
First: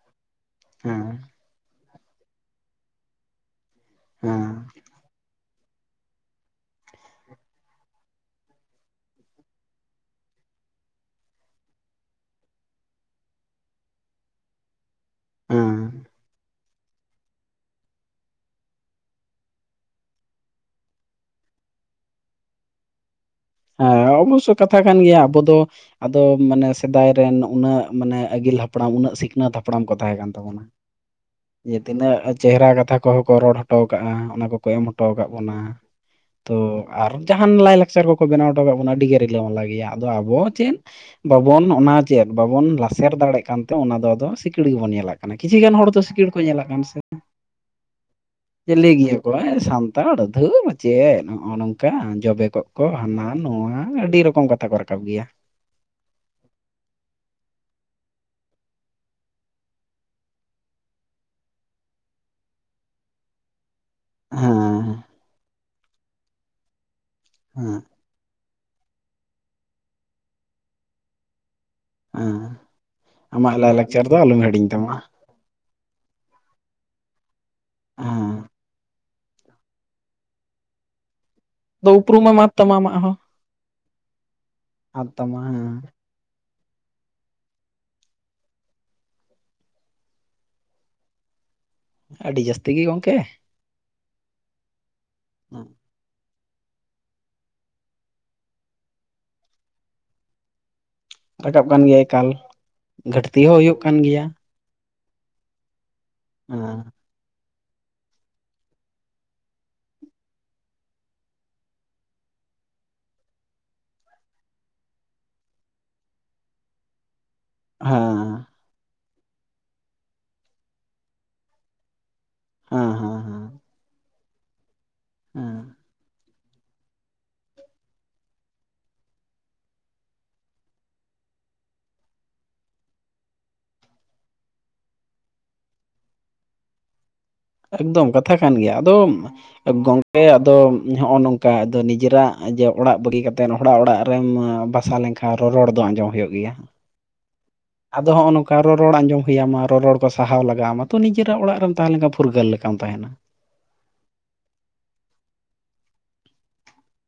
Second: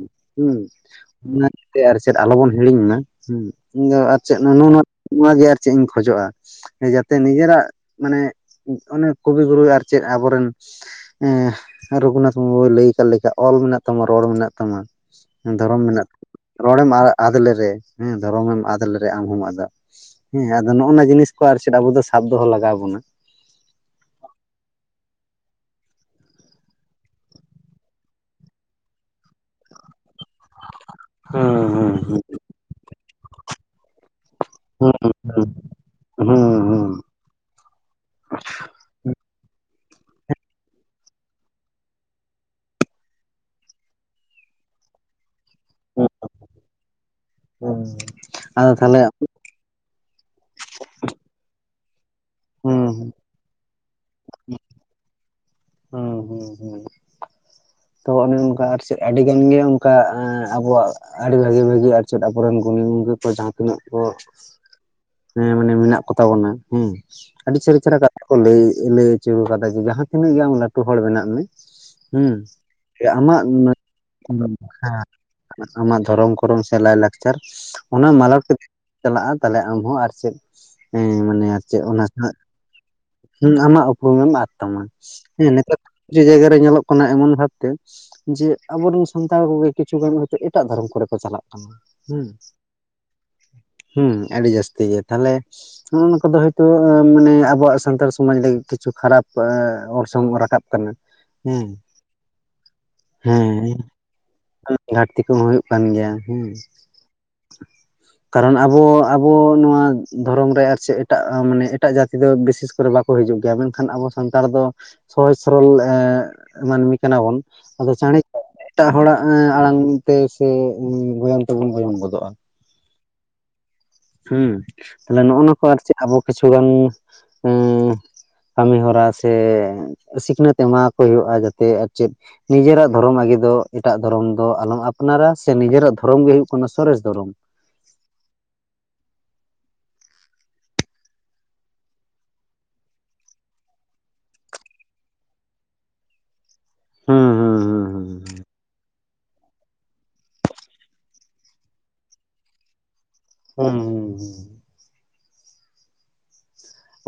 ᱦᱮᱸ ᱢᱟᱱᱮ ᱛᱮ ᱟᱨ ᱪᱮᱫ ᱟᱞᱚᱵᱚᱱ ᱦᱤᱲᱤᱧ ᱢᱟ ᱦᱩᱸ ᱤᱧ ᱫᱚ ᱟᱨ ᱪᱮᱫ ᱦᱮᱸ ᱱᱩᱱᱩ ᱱᱩ ᱱᱚᱣᱟ ᱜᱮ ᱟᱨ ᱪᱮᱜ ᱤᱧ ᱠᱷᱚᱡᱚᱜᱼᱟ᱾ ᱡᱟᱛᱮ ᱱᱤᱡᱮᱨᱟᱜ ᱢᱟᱱᱮ ᱚᱱᱮ ᱠᱚᱵᱤ ᱜᱩᱨᱩ ᱟᱨ ᱪᱮᱫ ᱟᱵᱚᱨᱮᱱ ᱮᱸ ᱨᱚᱜᱷᱩᱱᱟᱛᱷ ᱢᱩᱨᱢᱩᱭ ᱞᱟᱹᱭ ᱟᱠᱟᱫ ᱞᱮᱠᱟ ᱚᱞ ᱢᱮᱱᱟᱜ ᱛᱟᱢᱟ ᱨᱚᱲ ᱢᱮᱱᱟᱜ ᱛᱟᱢᱟ᱾ ᱦᱮᱸ ᱫᱷᱚᱨᱚᱢ ᱢᱮᱱᱟᱜ ᱨᱚᱲᱮᱢ ᱟ ᱟᱫ ᱞᱮᱨᱮ ᱦᱮᱸ ᱫᱷᱚᱨᱚᱢᱮᱢ ᱟᱫ ᱞᱮᱨᱮ ᱟᱢ ᱦᱚᱢ ᱟᱫᱚᱜ᱾ ᱦᱮᱸ ᱟᱫᱚ ᱱᱚᱜ-ᱚ ᱱᱟ ᱡᱤᱱᱤᱥ ᱠᱚ ᱟᱨ ᱪᱮᱫ ᱟᱵᱚ ᱫᱚ ᱥᱟᱵ ᱫᱚᱦᱚ ᱞᱟᱜᱟᱣ ᱟᱵᱚᱱᱟ᱾ ᱦᱮᱸ, ᱚᱵᱳᱥᱥᱳ ᱠᱟᱛᱷᱟ ᱠᱟᱱ ᱜᱮᱭᱟ ᱟᱵᱚ ᱫᱚ ᱾ ᱟᱫᱚ ᱢᱟᱱᱮ ᱥᱮᱫᱟᱭ ᱨᱮᱱ ᱩᱱᱟᱹᱜ ᱢᱟᱱᱮ ᱟᱹᱜᱤᱞ ᱦᱟᱯᱲᱟᱢ ᱩᱱᱟᱹᱜ ᱥᱤᱠᱷᱱᱟᱹᱛ ᱦᱟᱯᱲᱟᱢ ᱠᱚ ᱛᱟᱦᱮᱸ ᱠᱟᱱᱟ᱾ ᱛᱟᱵᱚᱱᱟ ᱦᱩᱸ ᱡᱮ ᱦᱩᱸ ᱛᱤᱱᱟᱹᱜ ᱪᱮᱦᱮᱨᱟ ᱠᱟᱛᱷᱟ ᱠᱚᱦᱚᱸ ᱠᱚ ᱨᱚᱲ ᱦᱚᱴᱚ ᱠᱟᱜᱼᱟ, ᱚᱱᱟ ᱠᱚᱠᱚ ᱮᱢ ᱦᱩᱸ ᱦᱚᱴᱚ ᱟᱠᱟᱜ ᱵᱚᱱᱟ ᱾ ᱦᱩᱸ ᱛᱚ ᱦᱩᱸ ᱦᱩᱸ ᱟᱨ ᱡᱟᱦᱟᱱ ᱞᱟᱭᱼᱞᱟᱠᱪᱟᱨ ᱠᱚᱠᱚ ᱵᱮᱱᱟᱣ ᱦᱚᱴᱚ ᱠᱟᱜ ᱵᱚᱱᱟ ᱟᱹᱰᱤᱜᱮ ᱨᱤᱞᱟᱹᱢᱟᱞᱟ ᱜᱮᱭᱟ, ᱟᱫᱚ ᱟᱵᱚ ᱪᱮᱱ ᱵᱟᱵᱚᱱ ᱚᱱᱟ ᱪᱮᱫ ᱵᱟᱵᱚᱱ ᱞᱟᱥᱮᱨ ᱫᱟᱲᱮᱜ ᱠᱟᱱᱛᱮ ᱚᱱᱟ ᱫᱚ ᱟᱫᱚ ᱥᱤᱠᱤᱲ ᱜᱮᱵᱚᱱ ᱧᱮᱞᱮᱫ ᱠᱟᱱᱟ ᱠᱤᱪᱷᱤ ᱜᱟᱱ ᱦᱚᱲ ᱫᱚ ᱥᱤᱠᱥᱲ ᱜᱮ ᱠᱚ ᱧᱮᱞᱟᱜ ᱠᱟᱱᱟ ᱥᱮ ᱦᱩᱸ ᱟᱫᱚ ᱡᱮ ᱞᱟᱹᱭ ᱛᱟᱦᱚᱞᱮ ᱜᱮᱭᱟ ᱠᱚ ᱮᱸ ᱥᱟᱱ ᱛᱟᱲ ᱫᱷᱩ ᱪᱮᱫ ᱱᱚᱜᱼᱚ ᱱᱚᱝᱠᱟ ᱡᱚᱵᱮ ᱠᱚᱜ ᱦᱩᱸ ᱠᱚ ᱦᱟᱱᱟ ᱱᱚᱣᱟ ᱟᱹᱰᱤ ᱨᱚᱠᱚᱢ ᱠᱟᱛᱷᱟ ᱠᱚ ᱨᱟᱠᱟᱵ ᱜᱮᱭᱟ᱾ ᱦᱩᱸ ᱦᱩᱸ ᱦᱩᱸ᱾ ᱛᱚ ᱚᱱᱮ ᱚᱱᱠᱟ ᱟᱨ ᱪᱮᱫ ᱟᱹᱰᱤ ᱜᱟᱱ ᱜᱮ ᱚᱱᱠᱟ ᱮᱸ ᱟᱵᱚᱣᱟᱜ᱾ ᱟᱹᱰᱤ ᱵᱷᱟᱹᱜᱤ ᱵᱷᱟᱹᱜᱤ ᱟᱨ ᱪᱮᱫ ᱟᱵᱚᱨᱮᱱ ᱜᱩᱱᱤ ᱜᱚᱝᱠᱮ ᱠᱚ ᱡᱟᱦᱟᱸ ᱛᱤᱱᱟᱹᱜ ᱠᱚ ᱦᱮᱸ ᱦᱮᱸ ᱢᱟᱱᱮ ᱢᱮᱱᱟᱜ ᱠᱚ ᱛᱟᱵᱚᱱᱟ ᱦᱩᱸ ᱟᱹᱰᱤ ᱪᱮᱦᱨᱟ ᱦᱮᱸ ᱪᱮᱦᱨᱟ ᱠᱟᱛ ᱠᱚ ᱞᱟᱹᱭ ᱞᱟᱹᱭ ᱟᱪᱚ ᱟᱠᱟᱫᱟ ᱡᱮ ᱡᱟᱦᱟᱸ ᱛᱤᱱᱟᱹᱜ ᱜᱮ ᱟᱢ ᱞᱟᱹᱴᱩ ᱦᱚᱲ ᱵᱮᱱᱟᱜ ᱢᱮ᱾ ᱦᱩᱸ ᱦᱮᱸ ᱡᱮ ᱟᱢᱟᱜ ᱞᱟᱭᱼᱞᱟᱠᱪᱟᱨ ᱫᱚ ᱟᱞᱚᱢ ᱦᱤᱲᱤᱧ ᱛᱟᱢᱟ [UNINTELLIGIBLE] ᱟᱢᱟᱜ ᱫᱷᱚᱨᱚᱢ ᱠᱚᱨᱚᱢ ᱥᱮ ᱞᱟᱭᱼᱞᱟᱠᱪᱟᱨ᱾ ᱚᱱᱟ ᱢᱞᱟᱚᱴ ᱦᱮᱸ ᱠᱟᱛᱮᱜ ᱪᱟᱞᱟᱜᱼᱟ, ᱛᱟᱦᱞᱮ ᱟᱢᱦᱚᱸ ᱟᱨ ᱪᱮᱫ ᱦᱮᱸᱢᱟᱱᱮ ᱪᱮᱫ ᱟᱫᱚ ᱚᱱᱟ ᱩᱯᱨᱩᱢ ᱮᱢ ᱟᱫ ᱛᱟᱢᱟ ᱟᱢᱟᱜ ᱦᱚᱸ ᱠᱷᱚᱱᱟᱜ ᱟᱢᱟᱜ ᱩᱯᱨᱩᱢᱮᱢ ᱟᱫ ᱛᱟᱢᱟ, ᱟᱫ ᱛᱟᱢᱟ ᱦᱮᱸ ᱱᱤᱛᱟᱨ ᱡᱮ ᱡᱟᱭᱜᱟ ᱨᱮ ᱧᱮᱞᱚᱜ ᱠᱟᱱᱟ ᱮᱢᱚᱱ ᱵᱷᱟᱵᱽᱛᱮ ᱡᱮ, ᱟᱵᱚᱨᱥᱱ ᱥᱟᱱᱛᱟᱲ ᱠᱚᱜᱮ ᱠᱤᱪᱷᱩ ᱜᱟᱱ ᱦᱚᱭᱛᱚ ᱮᱴᱟᱜ ᱫᱷᱚᱨᱚᱢ ᱠᱚᱨᱮ ᱠᱚ ᱪᱟᱞᱟᱜ ᱠᱟᱱᱟ ᱾ ᱟᱰᱤ ᱡᱟᱹᱥᱛᱤ ᱜᱮ ᱜᱚᱝᱠᱮ ᱾ ᱦᱩᱸ ᱟᱰᱤ ᱡᱟᱥᱛᱤ ᱜᱮ ᱛᱟᱦᱚᱞᱮ ᱱᱚᱜ-ᱚ ᱱᱚᱝᱠᱟ‌ ᱫᱚ ᱦᱩᱭ ᱛᱚ ᱢᱟᱱᱮ ᱟᱵᱚᱣᱟᱜ ᱥᱟᱱᱛᱟᱲ ᱥᱚᱢᱟᱡᱽ ᱞᱟᱹᱜᱤᱫ ᱠᱤᱪᱷᱩ ᱠᱷᱟᱨᱟᱯ ᱚᱨᱥᱚᱝ ᱦᱚᱸ ᱨᱟᱠᱟᱵ ᱠᱟᱱᱟ ᱾ ᱨᱟᱠᱟᱵ ᱠᱟᱱ ᱜᱮᱭᱟ ᱮᱠᱟᱞ, ᱜᱷᱟᱹᱴᱛᱤ ᱦᱚᱸ ᱦᱩᱭᱩᱜ ᱠᱟᱱ ᱜᱮᱭᱟ ᱾ [UNINTELLIGIBLE] ᱜᱷᱟᱹᱴᱛᱤ ᱠᱚᱦᱚᱸ ᱦᱩᱭᱩᱜ ᱠᱟᱱ ᱜᱮᱭᱟ ᱦᱩᱸ ᱦᱮᱸ ᱾ ᱠᱟᱨᱚᱱ ᱟᱵᱚ ᱟᱵᱚ ᱱᱚᱣᱟ ᱫᱷᱚᱨᱚᱢ ᱨᱮ ᱟᱨ ᱪᱮᱜ ᱮᱴᱟᱜ ᱢᱟᱱᱮ ᱮᱴᱟᱜ ᱡᱟᱹᱛᱤ ᱫᱚ ᱵᱤᱥᱮᱥ ᱠᱚᱨᱮ ᱵᱟ ᱠᱚ ᱦᱤᱡᱩᱜ ᱜᱮᱭᱟ, ᱢᱮᱱᱠᱷᱟᱱ ᱟᱵᱚ ᱥᱟᱱᱛᱟᱲ ᱫᱚ ᱥᱚᱦᱚᱡ ᱥᱚᱨᱚᱞ ᱢᱟᱹᱱᱢᱤ ᱠᱟᱱᱟ ᱵᱚᱱ᱾ ᱟᱫᱚ ᱪᱟᱬᱮ ᱦᱮᱸ ᱮᱴᱟᱜ ᱦᱚᱲᱟᱜ ᱟᱲᱟᱝ ᱛᱮ ᱥᱮ ᱜᱚᱭᱚᱱ ᱛᱮᱵᱚᱱ ᱜᱚᱭᱚᱱ ᱜᱚᱫᱚᱜᱼᱟ ᱦᱮᱸ ᱦᱮᱸ ᱦᱮᱸ᱾ ᱦᱩᱸ ᱛᱟᱦᱞᱮ ᱱᱚᱜ ᱦᱮᱸ ᱱᱚᱝᱠᱟ ᱟᱨ ᱪᱮᱫ ᱟᱵᱚ ᱠᱤᱪᱷᱩ ᱜᱟᱱ ᱩᱸ ᱠᱟᱢᱤ ᱦᱚᱨᱟ ᱥᱮ ᱥᱤᱠᱷᱱᱟᱹᱛ ᱮᱢᱟᱦᱟᱠᱚ ᱦᱩᱭᱩᱜᱼᱟ, ᱡᱟᱛᱮ ᱟᱨ ᱪᱮᱫ ᱱᱤᱡᱮᱨᱟᱜ ᱫᱷᱚᱨᱚᱢ ᱟᱜᱮ ᱫᱚ ᱮᱴᱟᱜ ᱫᱷᱚᱨᱚᱢ ᱫᱚ ᱟᱞᱚᱢ ᱟᱯᱱᱟᱨᱟ ᱥᱮ ᱱᱤᱡᱮᱨᱟᱜ ᱫᱷᱚᱨᱚᱢ ᱜᱮ ᱦᱩᱭᱩᱜ ᱠᱟᱱᱟ ᱥᱚᱨᱮᱥ ᱫᱷᱚᱨᱚᱢ ᱾ ᱮᱠᱫᱚᱢ ᱠᱟᱛᱷᱟ ᱠᱟᱱ ᱜᱮᱭᱟ ᱟᱫᱚᱢ ᱜᱚᱝᱠᱮ ᱟᱫᱚ ᱦᱚᱜᱼᱚ ᱱᱚᱝᱠᱟ ᱟᱫᱚ ᱱᱤᱡᱮᱨᱟᱜ ᱡᱮ ᱚᱲᱟᱜ ᱵᱟᱹᱜᱤ ᱠᱟᱛᱮᱫ ᱦᱚᱲᱟᱜ ᱚᱲᱟᱜ ᱨᱮᱢ ᱵᱟᱠ ᱥᱟ ᱞᱮᱱᱠᱷᱟᱱ, ᱨᱚᱨᱚᱲ ᱫᱚ ᱟᱸᱡᱚᱢ ᱦᱩᱭᱩᱜ ᱜᱮᱭᱟ ᱾ ᱦᱩᱸ ᱦᱩᱸ ᱦᱩᱸ, ᱟᱫᱚ ᱦᱩᱸ ᱦᱚᱸᱚᱜ ᱱᱚᱝᱠᱟ ᱨᱚᱲ ᱨᱚᱲ ᱟᱸᱡᱚᱢ ᱦᱩᱭᱟᱢᱟ ᱨᱚ ᱨᱚᱲ ᱠᱚ ᱥᱟᱦᱟᱣ ᱞᱟᱜᱟᱣᱢᱟ ᱛᱚ ᱱᱤᱡᱮᱨᱟᱜ ᱚᱲᱟᱜ ᱨᱮᱢ ᱛᱟᱦᱮᱸ ᱞᱮᱱᱠᱷᱟᱱ ᱯᱷᱩᱨᱜᱟᱹᱞ ᱞᱮᱠᱟᱢ ᱛᱟᱦᱮᱱᱟ᱾ ᱦᱩᱸ ᱦᱩᱸ ᱦᱩᱸ,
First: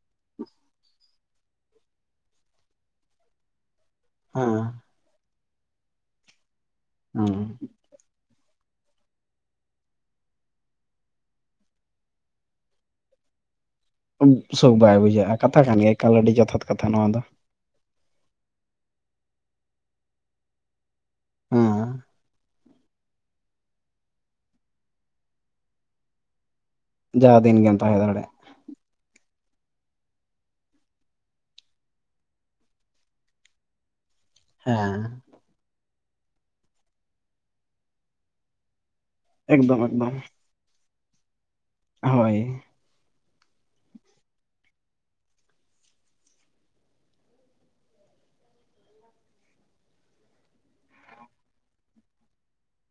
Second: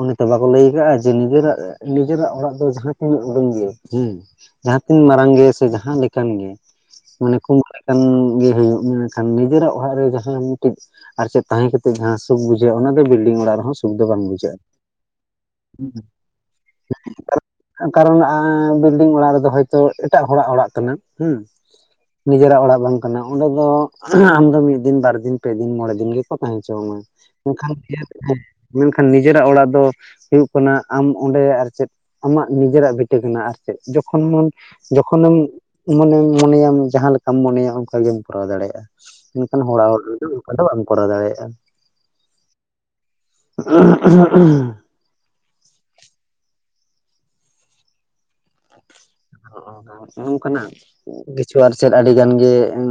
ᱩᱱᱮ ᱛᱚ ᱵᱟᱠᱚ ᱞᱟᱹᱭ ᱟᱠᱟᱼᱟ ᱡᱮ ᱱᱤᱡᱮᱨᱟᱜ ᱱᱤᱡᱮᱨᱟᱜ ᱚᱲᱟᱜ ᱫᱚ ᱡᱟᱦᱟᱸ ᱛᱤᱱᱟᱹᱜ ᱩᱰᱟᱹᱝ ᱜᱮᱭᱟ᱾ ᱦᱩᱸ ᱦᱮᱸ ᱡᱟᱦᱟᱸ ᱛᱤᱱ ᱢᱟᱨᱟᱝ ᱜᱮ ᱥᱮ ᱡᱟᱦᱟᱸ ᱞᱮᱠᱟᱱ ᱜᱮ ᱢᱟᱱᱮ ᱦᱮᱸ ᱚᱱᱮᱠᱚ [UNINTELLIGIBLE] ᱠᱟᱱ ᱜᱮ ᱦᱩᱭᱩᱜ ᱢᱮᱱᱠᱷᱟᱱ ᱱᱤᱡᱮᱨᱟᱜ ᱚᱲᱟᱜ ᱨᱮ ᱡᱟᱦᱟᱸᱱ ᱢᱤᱜᱴᱮᱜ ᱟᱨ ᱪᱮᱫ ᱛᱟᱦᱮᱸ ᱠᱟᱛᱮᱜ ᱡᱟᱦᱟᱸ ᱥᱩᱠ ᱵᱩᱡᱷᱟᱹᱜ ᱚᱱᱟ ᱜᱮ ᱵᱤᱞᱰᱤᱝ ᱚᱲᱟᱜ ᱨᱮᱦᱚᱸ, ᱥᱩᱠ ᱫᱚ ᱵᱟᱝ ᱩᱵ ᱵᱩᱡᱷᱟᱹᱜᱼᱟ ᱥᱩᱠ ᱵᱟᱭ ᱵᱩᱡᱷᱟᱹᱜᱼᱟ ᱠᱟᱛᱷᱟ ᱠᱟᱱ ᱜᱮᱭᱟ ᱮᱠᱟᱞ ᱟᱹᱰᱤ ᱡᱚᱛᱷᱟᱛ ᱠᱟᱛᱷᱟ ᱱᱚᱣᱟ ᱫᱚ᱾ ᱠᱟᱨᱚᱱ ᱟᱸᱻ ᱵᱤᱞᱰᱤᱝ ᱚᱲᱟᱜ ᱨᱮᱫᱚ ᱦᱚᱭᱛᱚ ᱮᱴᱟᱜ ᱦᱚᱲᱟᱜ ᱚᱲᱟᱜ ᱠᱟᱱᱟ, ᱦᱩᱸ ᱦᱮᱸ ᱱᱤᱡᱮᱨᱟᱜ ᱚᱲᱟᱜ ᱵᱟᱝ ᱠᱟᱱᱟ᱾ ᱚᱸᱰᱮ ᱫᱚ ᱟᱢᱫᱚ ᱢᱤᱫ ᱫᱤᱱ ᱵᱟᱨ ᱫᱤᱱ ᱯᱮ ᱫᱤᱱ ᱢᱚᱬᱮ ᱫᱤᱱ ᱜᱮ, ᱠᱚ ᱛᱟᱦᱮᱸ ᱦᱚᱪᱚᱢᱟ ᱡᱟᱦᱟᱸ ᱫᱤᱱ ᱜᱮᱢ ᱢᱮᱱᱠᱷᱟᱱ ᱛᱟᱦᱮᱸ ᱫᱟᱲᱮᱭᱟᱜ [UNINTELLIGIBLE] ᱢᱮᱱᱠᱷᱟᱱ ᱱᱤᱡᱮᱨᱟᱜ ᱚᱲᱟᱜ ᱫᱚ ᱦᱩᱭᱩᱜ ᱠᱟᱱᱟ ᱟᱢ ᱚᱸᱰᱮ ᱟᱨ ᱪᱮᱫ ᱟᱢᱟᱜ ᱱᱤᱡᱮᱨᱟᱜ ᱵᱷᱤᱴᱤ ᱠᱟᱱᱟ ᱟᱨ ᱪᱮᱫ ᱡᱚᱠᱷᱚᱱ ᱢᱚᱱ ᱦᱮᱸ ᱡᱚᱠᱷᱚᱱᱮᱢ ᱢᱚᱱᱮ ᱢᱚᱱᱮᱭᱟᱢ ᱡᱟᱦᱟᱸ ᱞᱮᱠᱟᱢ ᱢᱚᱱᱮᱭᱟ ᱚᱱᱠᱟ ᱜᱮᱢ ᱠᱚᱨᱟᱣ ᱫᱟᱲᱮᱭᱟᱜᱼᱟ᱾ ᱢᱮᱱᱠᱷᱟᱱ ᱮᱠᱫᱚᱢ ᱦᱚᱲᱟᱜ ᱦᱚᱲ ᱮᱠᱫᱚᱢ ᱨᱨᱫᱚ ᱚᱱᱠᱟ ᱫᱚ ᱵᱟᱢ ᱠᱚᱨᱟᱣ ᱫᱟᱲᱮᱭᱟᱜᱼᱟ᱾ ᱦᱳᱭ, [INAUDIBLE] ᱦᱚᱸᱜ ᱚ ᱠᱟᱱᱟᱜ, ᱱᱚᱝᱠᱟᱱᱟᱜ ᱠᱤᱪᱷᱩ ᱟᱨ ᱪᱮᱫ ᱟᱹᱰᱤ ᱜᱟᱱ ᱜᱮ ᱩᱸ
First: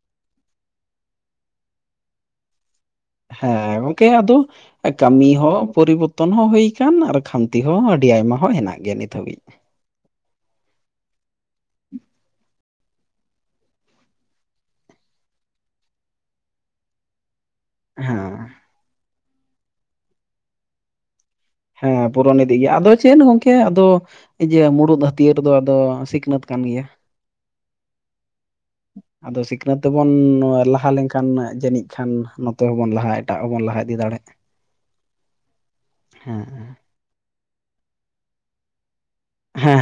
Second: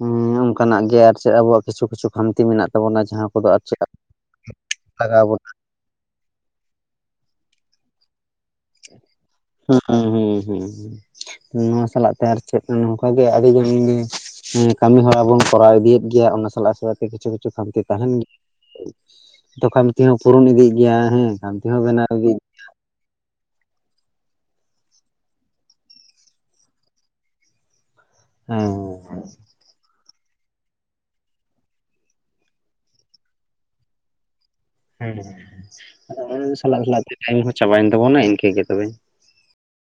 ᱦᱮᱸ ᱚᱱᱠᱟᱱᱟᱜ ᱜᱮ ᱟᱨ ᱪᱮᱜ ᱟᱵᱚᱣᱟᱜ ᱠᱤᱪᱷᱩ ᱠᱤᱪᱷᱩ ᱠᱟᱹᱢᱛᱤ ᱢᱮᱱᱟᱜ ᱛᱟᱵᱚᱱᱟ ᱡᱮ, ᱦᱮᱸ, ᱜᱚᱝᱠᱮ ᱟᱫᱚ ᱞᱟᱜᱟᱣ ᱠᱟᱹᱢᱤ ᱦᱚᱸ ᱯᱚᱨᱤᱵᱚᱨᱛᱚᱱ ᱦᱚᱸ ᱦᱩᱭ ᱠᱟᱱ ᱟᱨ ᱠᱷᱟᱢᱛᱤ ᱦᱚᱸ ᱟᱹᱰᱤ ᱟᱭᱢᱟ ᱦᱚᱸ ᱦᱮᱱᱟᱜ ᱜᱮᱭᱟ ᱱᱤᱛ ᱦᱟᱹᱵᱤᱜ᱾ ᱦᱩᱸ ᱦᱩᱸ ᱦᱩᱸ ᱦᱩᱸ, ᱱᱚᱣᱟ ᱥᱟᱞᱟᱜ ᱛᱮ ᱟᱨ ᱪᱮᱫ ᱱᱚᱝᱠᱟ ᱜᱮ ᱟᱹᱰᱤ ᱜᱟᱱ ᱞᱤᱧ ᱦᱮᱸ, ᱠᱟᱹᱢᱤ ᱦᱚᱨᱟ ᱵᱚᱱ ᱠᱚᱨᱟᱣ ᱤᱫᱤᱭᱮᱫ ᱜᱮᱭᱟ, ᱚᱱᱟ ᱥᱟᱞᱟᱜ ᱥᱟᱶᱛᱮ ᱠᱤᱪᱷᱩ ᱠᱤᱪᱷᱩ ᱠᱷᱟᱢᱛᱤ, ᱛᱟᱦᱮᱱ ᱦᱮᱸ ᱜᱮᱭᱟ [UNINTELLIGIBLE] ᱛᱚ ᱠᱷᱟᱢᱛᱤ ᱯᱩᱨᱩᱱ ᱤᱫᱤᱜ ᱜᱮᱭᱟ ᱦᱮᱸ ᱠᱷᱟᱢ ᱦᱮᱸ ᱦᱮᱸ ᱯᱩᱨᱟᱱ ᱤᱫ ᱫᱤ ᱜᱮᱭᱟ ᱟᱫᱚ ᱪᱮᱫ ᱜᱚᱝᱠᱮ ᱟᱫᱚ ᱡᱮ ᱢᱩᱨᱩᱫ ᱦᱟᱹᱛᱭᱟᱹᱨ ᱨᱮᱫᱚ ᱟᱫᱚ ᱥᱤᱠᱷᱱᱟᱹᱛ ᱠᱟᱱ ᱜᱮᱭᱟ᱾ ᱦᱮᱸ᱾ ᱟᱫᱚ ᱥᱤᱠᱷᱱᱟᱹᱛ ᱛᱮᱵᱚᱱ ᱞᱟᱦᱟ ᱞᱮᱱᱠᱷᱟᱱ ᱡᱟᱹᱱᱤᱡ ᱠᱷᱟᱱ ᱱᱚᱛᱮ ᱦᱚᱸᱵᱚᱱ ᱞᱟᱦᱟ ᱮᱴᱟᱜ ᱦᱚᱸᱵᱚᱱ ᱞᱟᱦᱟ ᱤᱫᱤ ᱫᱟᱲᱮᱜ, ᱦᱮᱸ ᱦᱮᱸ ᱟᱫᱚ ᱦᱮᱸ ᱩᱱᱥᱟᱞᱟᱜ ᱛᱮ ᱴᱟᱭᱤᱢ ᱦᱚᱸ ᱪᱟᱵᱟᱭᱮᱱ ᱛᱟᱵᱚᱱᱟ ᱤᱱᱠᱟᱹ ᱜᱮ ᱛᱚᱵᱮ᱾ ᱦᱮᱸ,